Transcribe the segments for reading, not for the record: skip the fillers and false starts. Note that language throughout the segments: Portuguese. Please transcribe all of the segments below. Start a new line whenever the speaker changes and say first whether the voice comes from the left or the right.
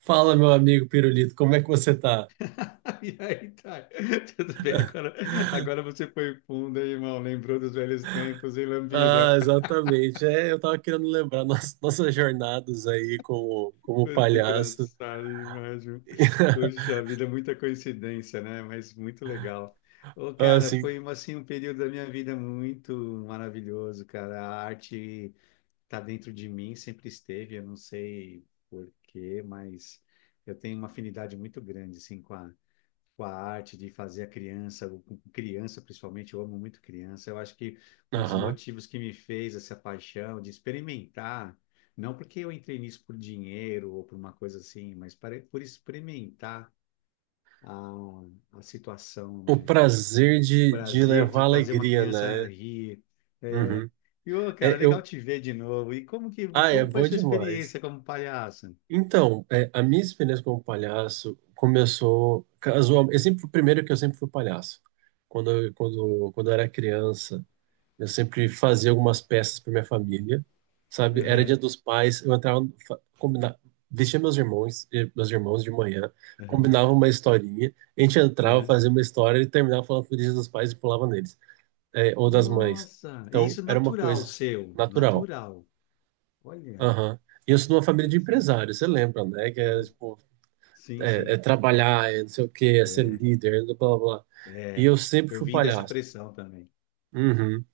right: Fala, meu amigo Pirulito, como é que você tá?
left: E aí, tá. Tudo bem, agora, agora você foi fundo, hein, irmão. Lembrou dos velhos tempos, hein,
right: Ah,
left: Lambida?
right: exatamente. Eu tava querendo lembrar nossas jornadas aí como
left: Foi
right: palhaço.
left: engraçado demais, viu? Poxa vida, muita coincidência, né? Mas muito legal. Ô, cara,
right: Assim,
left: foi assim, um período da minha vida muito maravilhoso, cara. A arte tá dentro de mim, sempre esteve, eu não sei por quê, mas eu tenho uma afinidade muito grande, assim, com a arte de fazer a criança, com criança principalmente, eu amo muito criança. Eu acho que um dos
right: aham.
left: motivos que me fez essa paixão de experimentar, não porque eu entrei nisso por dinheiro ou por uma coisa assim, mas por experimentar a situação,
right: O
left: né?
right: prazer
left: O
right: de
left: prazer de
right: levar
left: fazer uma
right: alegria,
left: criança
right: né?
left: rir. É,
right: Uhum.
left: e, ô, cara,
right: É,
left: legal
right: eu,
left: te ver de novo. E
right: é
left: como foi a
right: bom
left: sua
right: demais.
left: experiência como palhaço?
right: Então, a minha experiência como palhaço começou casualmente. O primeiro que eu sempre fui palhaço. Quando eu era criança. Eu sempre fazia algumas peças para minha família, sabe? Era dia
left: Uhum,
right: dos pais, eu entrava, vestia meus irmãos, meus irmãos de manhã,
left: uhum,
right: combinava uma historinha, a gente entrava,
left: uhum.
right: fazia uma história e terminava falando feliz dia dos pais e pulava neles, eh, ou das mães.
left: Nossa, e
right: Então,
left: isso é
right: era uma
left: natural
right: coisa
left: seu,
right: natural.
left: natural. Olha,
right: Aham. E eu sou de uma família de
left: interessante.
right: empresários, você lembra, né? Que é,
left: Uhum.
right: tipo,
left: Sim,
right: é
left: sim.
right: trabalhar, é não sei o quê, é ser
left: É,
right: líder, é blá, blá, blá. E
left: é.
right: eu sempre
left: Eu
right: fui
left: vim dessa
right: palhaço.
left: pressão também.
right: Uhum.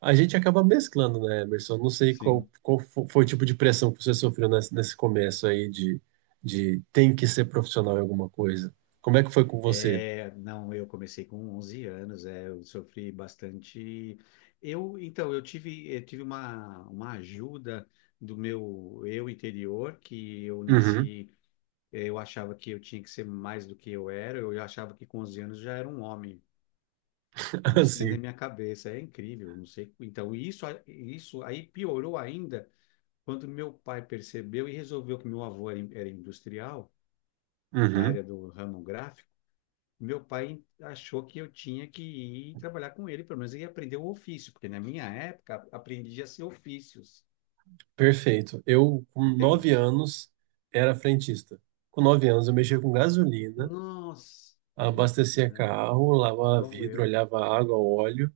right: A gente acaba mesclando, né, Emerson? Não sei qual,
left: Sim.
right: qual fo- foi o tipo de pressão que você sofreu nesse começo aí de tem que ser profissional em alguma coisa. Como é que foi com você?
left: É, não, eu comecei com 11 anos, é, eu sofri bastante. Então, eu tive uma ajuda do meu eu interior, que eu
right: Uhum.
left: nasci, eu achava que eu tinha que ser mais do que eu era, eu achava que com 11 anos já era um homem. Isso dentro da
right: Assim.
left: minha cabeça, é incrível, não sei. Então, isso aí piorou ainda quando meu pai percebeu e resolveu que meu avô era industrial, da
right: Uhum.
left: área do ramo gráfico. Meu pai achou que eu tinha que ir trabalhar com ele, pelo menos ele aprender o ofício, porque na minha época aprendia-se ofícios,
right: Perfeito. Eu, com nove
left: entende?
right: anos, era frentista. Com 9 anos, eu mexia com gasolina,
left: Nossa,
right: abastecia
left: é,
right: carro, lavava
left: igual
right: vidro,
left: eu,
right: olhava água, óleo.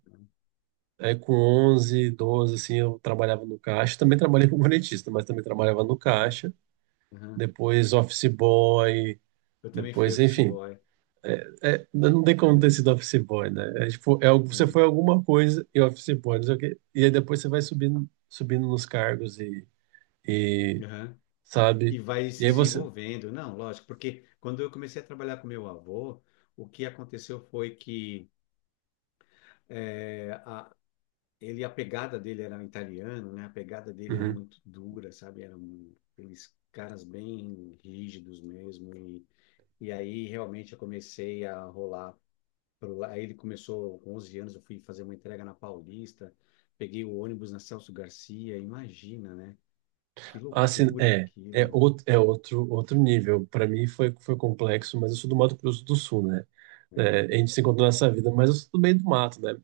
right: Aí, com 11 12 assim, eu trabalhava no caixa. Também trabalhei como frentista, mas também trabalhava no
left: né?
right: caixa.
left: Aham.
right: Depois, office boy.
left: Eu também fui
right: Depois,
left: office
right: enfim,
left: boy.
right: é, não tem como ter
left: É,
right: sido office boy, né? É, tipo, você foi
left: é.
right: alguma coisa e office boy, não sei o quê. E aí depois você vai subindo nos cargos e
left: Aham. E
right: sabe?
left: vai se
right: E aí você.
left: desenvolvendo. Não, lógico, porque quando eu comecei a trabalhar com meu avô, o que aconteceu foi que eh, a, a pegada dele era italiano, né? A pegada dele era
right: Uhum.
left: muito dura, sabe? Eram aqueles caras bem rígidos mesmo. E aí realmente eu comecei a rolar. Aí ele começou com 11 anos, eu fui fazer uma entrega na Paulista, peguei o ônibus na Celso Garcia, imagina, né? Que
right: Assim,
left: loucura
right: é, é
left: aquilo,
right: outro, é outro, outro nível. Para mim foi complexo, mas eu sou do Mato Grosso do Sul, né?
left: né?
right: É, a gente se encontrou nessa vida, mas eu sou do meio do mato, né?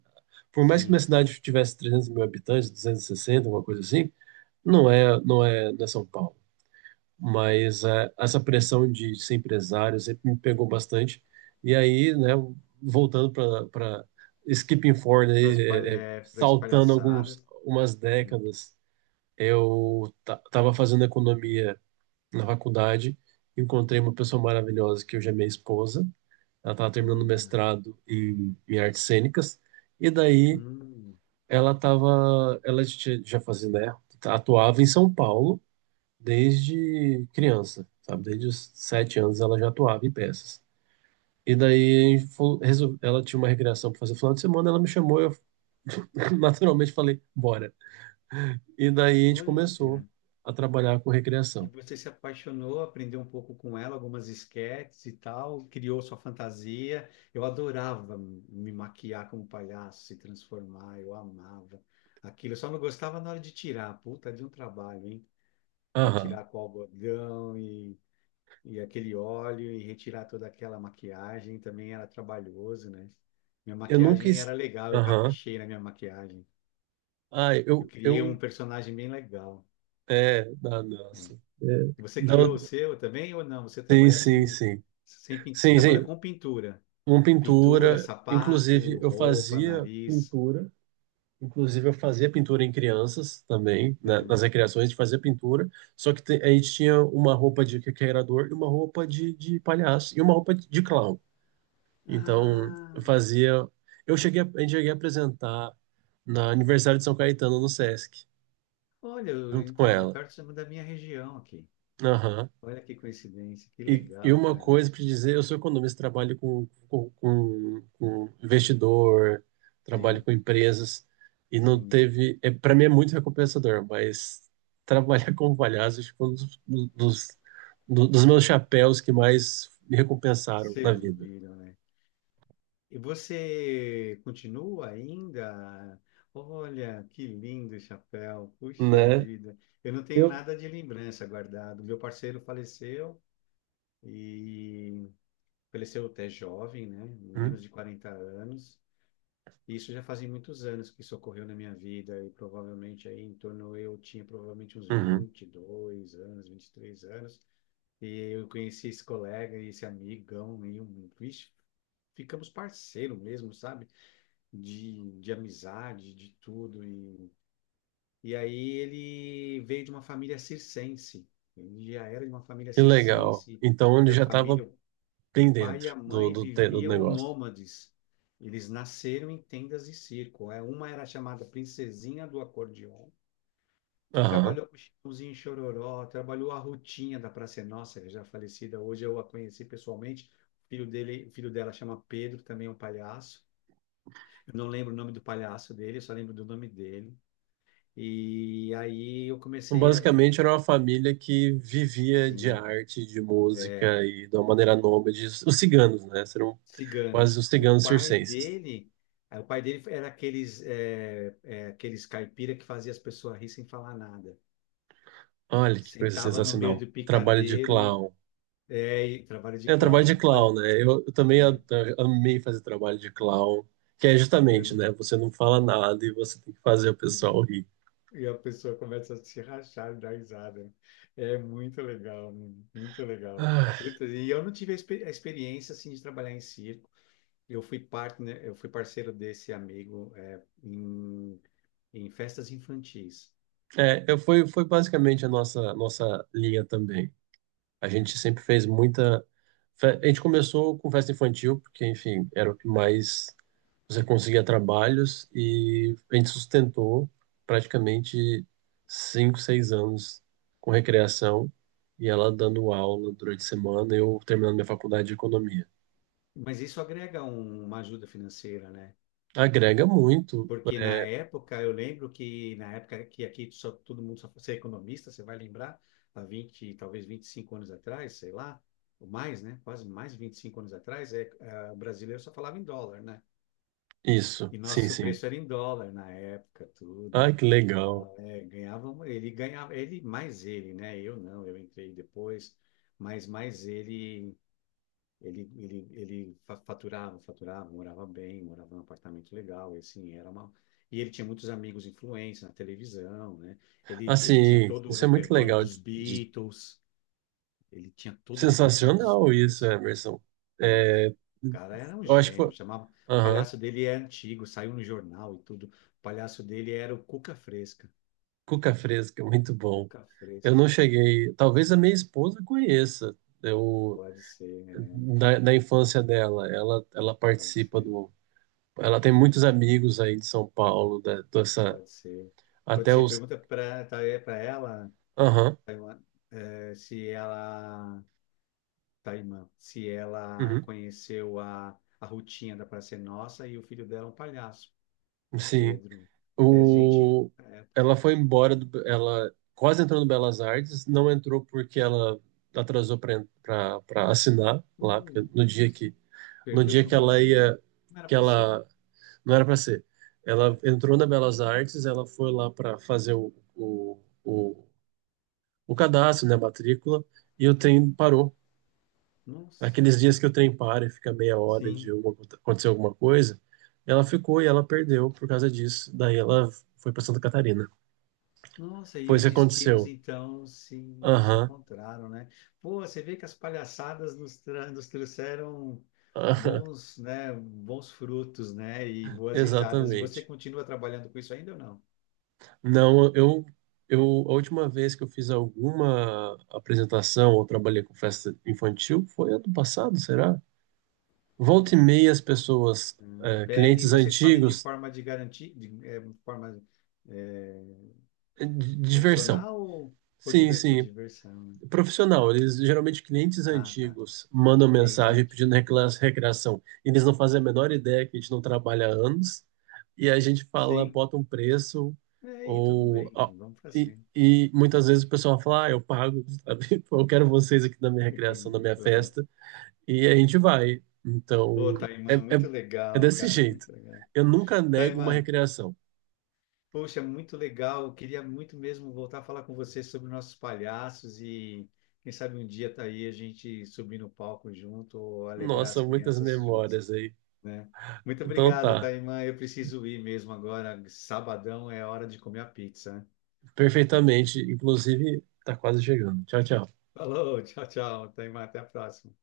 right: Por mais que minha
left: Sim, sim.
right: cidade tivesse 300 mil habitantes, 260, alguma coisa assim, não é São Paulo. Mas é, essa pressão de ser empresário sempre me pegou bastante. E aí, né, voltando para skipping forward,
left: para
right: aí,
left: as palha- é, Pras
right: saltando
left: palhaçadas,
right: alguns, umas
left: né?
right: décadas, eu estava fazendo economia na faculdade, encontrei uma pessoa maravilhosa que hoje é minha esposa. Ela estava terminando o
left: Olha,
right: mestrado em artes cênicas, e daí
left: hum,
right: ela já fazia, né, atuava em São Paulo desde criança, sabe? Desde os 7 anos ela já atuava em peças. E daí ela tinha uma recreação para fazer final de semana, ela me chamou e eu naturalmente falei, bora. E daí a gente começou
left: olha.
right: a trabalhar com
left: E
right: recreação.
left: você se apaixonou, aprendeu um pouco com ela, algumas esquetes e tal, criou sua fantasia. Eu adorava me maquiar como palhaço, se transformar, eu amava aquilo. Eu só não gostava na hora de tirar, puta, de um trabalho, hein? Para
right: Aham.
left: tirar com algodão e aquele óleo e retirar toda aquela maquiagem também era trabalhoso, né? Minha
right: Eu nunca...
left: maquiagem era
right: es-
left: legal, eu
right: Aham.
left: caprichei na minha maquiagem.
right: Ah,
left: Eu criei um
right: eu...
left: personagem bem legal.
right: É, ah, nossa. É,
left: Você criou o
right: não,
left: seu também ou não? Você
right: sim,
left: trabalha
right: sim,
left: sem,
right: sim.
left: sem pin- você
right: Sim,
left: trabalha
right: sim.
left: com pintura.
right: Uma
left: Pintura,
right: pintura... Inclusive,
left: sapato,
right: eu
left: roupa,
right: fazia
left: nariz.
right: pintura. Inclusive, eu fazia pintura em crianças também, né? Nas
left: Uhum.
right: recreações a gente fazia pintura, só que a gente tinha uma roupa de requeirador e uma roupa de palhaço e uma roupa de clown. Então, eu
left: Ah,
right: fazia. A gente cheguei a apresentar na aniversário de São Caetano no Sesc,
left: olha,
right: junto com
left: então, é
right: ela.
left: perto da minha região aqui. Olha que coincidência, que
right: E
left: legal,
right: uma
left: cara.
right: coisa para dizer, eu sou economista, trabalho com investidor, trabalho
left: Sim,
right: com empresas, e não
left: sim.
right: teve. É, para mim é muito recompensador, mas trabalhar como palhaço acho que foi um dos, dos, do- dos meus chapéus que mais me recompensaram na vida.
left: Serviram, né? E você continua ainda? Olha, que lindo o chapéu, puxa
right: Né?
left: vida. Eu não tenho
right: Eu,
left: nada de lembrança guardado. Meu parceiro faleceu e faleceu até jovem, né? Menos
right: hum?
left: de 40 anos. Isso já fazem muitos anos que isso ocorreu na minha vida e provavelmente aí em torno eu tinha provavelmente uns
right: Uhum.
left: 20, e 2 anos, 23 anos. E eu conheci esse colega e esse amigão e vixe, ficamos parceiro mesmo, sabe? de amizade, de tudo. E aí ele veio de uma família circense. Ele já era de uma família
right: Que legal.
left: circense,
right: Então ele
left: e a
right: já estava
left: família, o
right: bem
left: pai e
right: dentro
left: a mãe
right: do
left: viviam
right: negócio.
left: nômades. Eles nasceram em tendas de circo. Uma era chamada Princesinha do Acordeon, que
right: Aham.
left: trabalhou com o Chitãozinho e Chororó, trabalhou a Rutinha da Praça é Nossa, que já é falecida. Hoje eu a conheci pessoalmente. O filho dele, o filho dela chama Pedro, também é um palhaço. Eu não lembro o nome do palhaço dele, eu só lembro do nome dele. E aí eu
right: Então,
left: comecei a,
right: basicamente, era uma família que vivia de
left: Sim,
right: arte, de
left: é,
right: música e de uma maneira nômade. Os ciganos, né? Eram quase
left: ciganos.
right: os
left: O
right: ciganos
left: pai
right: circenses.
left: dele, eh, o pai dele era aqueles caipira que fazia as pessoas rir sem falar nada.
right: Olha que coisa
left: Sentava no meio
right: sensacional.
left: do
right: Trabalho de
left: picadeiro e,
right: clown.
left: é, e trabalho de
right: É, trabalho
left: clown.
right: de clown, né? Eu também
left: É,
right: amei fazer trabalho de clown, que é justamente,
left: eu-
right: né? Você não fala nada e você tem que fazer o pessoal
left: eu-
right: rir.
left: e a pessoa começa a se rachar e dar risada. É muito legal, muito legal.
right: Ah,
left: Puta, e eu não tive a experiência assim de trabalhar em circo. Eu fui parceiro desse amigo em festas infantis.
right: é, foi basicamente a nossa linha também. A gente sempre fez muita. A gente começou com festa infantil, porque, enfim, era o que mais você conseguia trabalhos e a gente sustentou praticamente 5, 6 anos com recreação e ela dando aula durante a semana, eu terminando minha faculdade de economia.
left: Mas isso agrega uma ajuda financeira, né?
right: Agrega muito,
left: Porque na
right: é,
left: época, eu lembro que na época que aqui só, todo mundo só você é economista, você vai lembrar, há 20, talvez 25 anos atrás, sei lá, ou mais, né? Quase mais de 25 anos atrás, é, o brasileiro só falava em dólar, né?
right: isso,
left: E
right: sim,
left: nosso
right: sim.
left: preço era em dólar na época,
right: Ah,
left: tudo.
right: que legal.
left: É, ele ganhava, ele mais ele, né? Eu não, eu entrei depois, mas mais ele faturava, morava bem, morava num apartamento legal, e assim, era uma. E ele tinha muitos amigos influentes na televisão, né? Ele tinha
right: Assim,
left: todo o
right: isso é muito
left: repertório
right: legal,
left: dos
right: de-
left: Beatles, ele tinha todo o repertório dos
right: sensacional isso,
left: Beatles,
right: Emerson.
left: né? O
right: É,
left: cara era um
right: eu acho que
left: gênio,
right: foi,
left: chamava, o
right: aham,
left: palhaço dele é antigo, saiu no jornal e tudo. O palhaço dele era o Cuca Fresca.
right: cuca fresca, é muito bom.
left: Cuca
right: Eu
left: Fresca.
right: não cheguei, talvez a minha esposa conheça. Eu
left: Pode ser, é,
right: da infância dela. Ela
left: pode
right: participa
left: ser,
right: do. Ela tem muitos amigos aí de São Paulo, da, dessa,
left: pode ser. Pode
right: até
left: ser.
right: os.
left: Pergunta para ela,
right: Aham,
left: Taiwan, eh, se ela, Taimã, se ela
right: uhum,
left: conheceu a Rutinha da Praça é Nossa e o filho dela é um palhaço, é
right: sim.
left: Pedro. É gente,
right: O, ela foi embora, do, ela quase entrou no Belas Artes, não entrou porque ela atrasou para assinar lá, porque
left: uh,
right: no dia que, no
left: perdeu
right: dia
left: por
right: que ela
left: bobeira.
right: ia,
left: Não era
right: que
left: para ser,
right: ela não era para ser. Ela
left: né?
right: entrou na Belas Artes, ela foi lá para fazer o cadastro, né, a matrícula, e o trem parou.
left: Nossa,
right: Aqueles dias que o trem para e fica meia hora de
left: sim.
right: alguma- acontecer alguma coisa, ela ficou e ela perdeu por causa disso. Daí ela foi para Santa Catarina.
left: Nossa, e
right: Foi isso
left: os
right: que
left: destinos
right: aconteceu.
left: então se
right: Aham,
left: encontraram, né? Pô, você vê que as palhaçadas nos trouxeram
right: aham,
left: bons, né, bons frutos, né, e boas risadas. E você
right: exatamente.
left: continua trabalhando com isso ainda ou não?
right: Não, eu, A última vez que eu fiz alguma apresentação ou trabalhei com festa infantil foi ano passado, será? Volta e meia as pessoas, eh,
left: Pede e
right: clientes
left: vocês fazem de
right: antigos,
left: forma de garantir, de é, forma é,
right: diversão.
left: profissional ou
right: Sim,
left: por
right: sim,
left: diversão, né?
right: profissional. Eles geralmente clientes
left: Ah, tá.
right: antigos mandam
left: Clientes
right: mensagem pedindo
left: antigos.
right: recreação. Eles não fazem a menor ideia que a gente não trabalha há anos e a gente fala,
left: Sim.
right: bota um preço
left: É, e tudo
right: ou
left: bem.
right: ó,
left: Vamos para cima.
right: e muitas vezes o pessoal fala, ah, eu pago, sabe? Eu quero vocês aqui na minha
left: Ok,
right: recreação, na minha
left: pronto.
right: festa e a gente vai. Então
left: Pô,
right: é,
left: Taimã,
right: é,
left: muito
right: é
left: legal,
right: desse
left: cara,
right: jeito.
left: muito legal.
right: Eu nunca nego uma
left: Taimã,
right: recreação.
left: poxa, muito legal. Eu queria muito mesmo voltar a falar com você sobre nossos palhaços e quem sabe um dia tá aí a gente subir no palco junto ou alegrar
right: Nossa,
left: as
right: muitas
left: crianças juntos,
right: memórias aí.
left: né? Muito
right: Então
left: obrigado,
right: tá.
left: Taimã. Eu preciso ir mesmo agora. Sabadão é hora de comer a pizza, né?
right: Perfeitamente. Inclusive, tá quase chegando. Tchau, tchau.
left: Falou, tchau, tchau, Taimã. Até a próxima.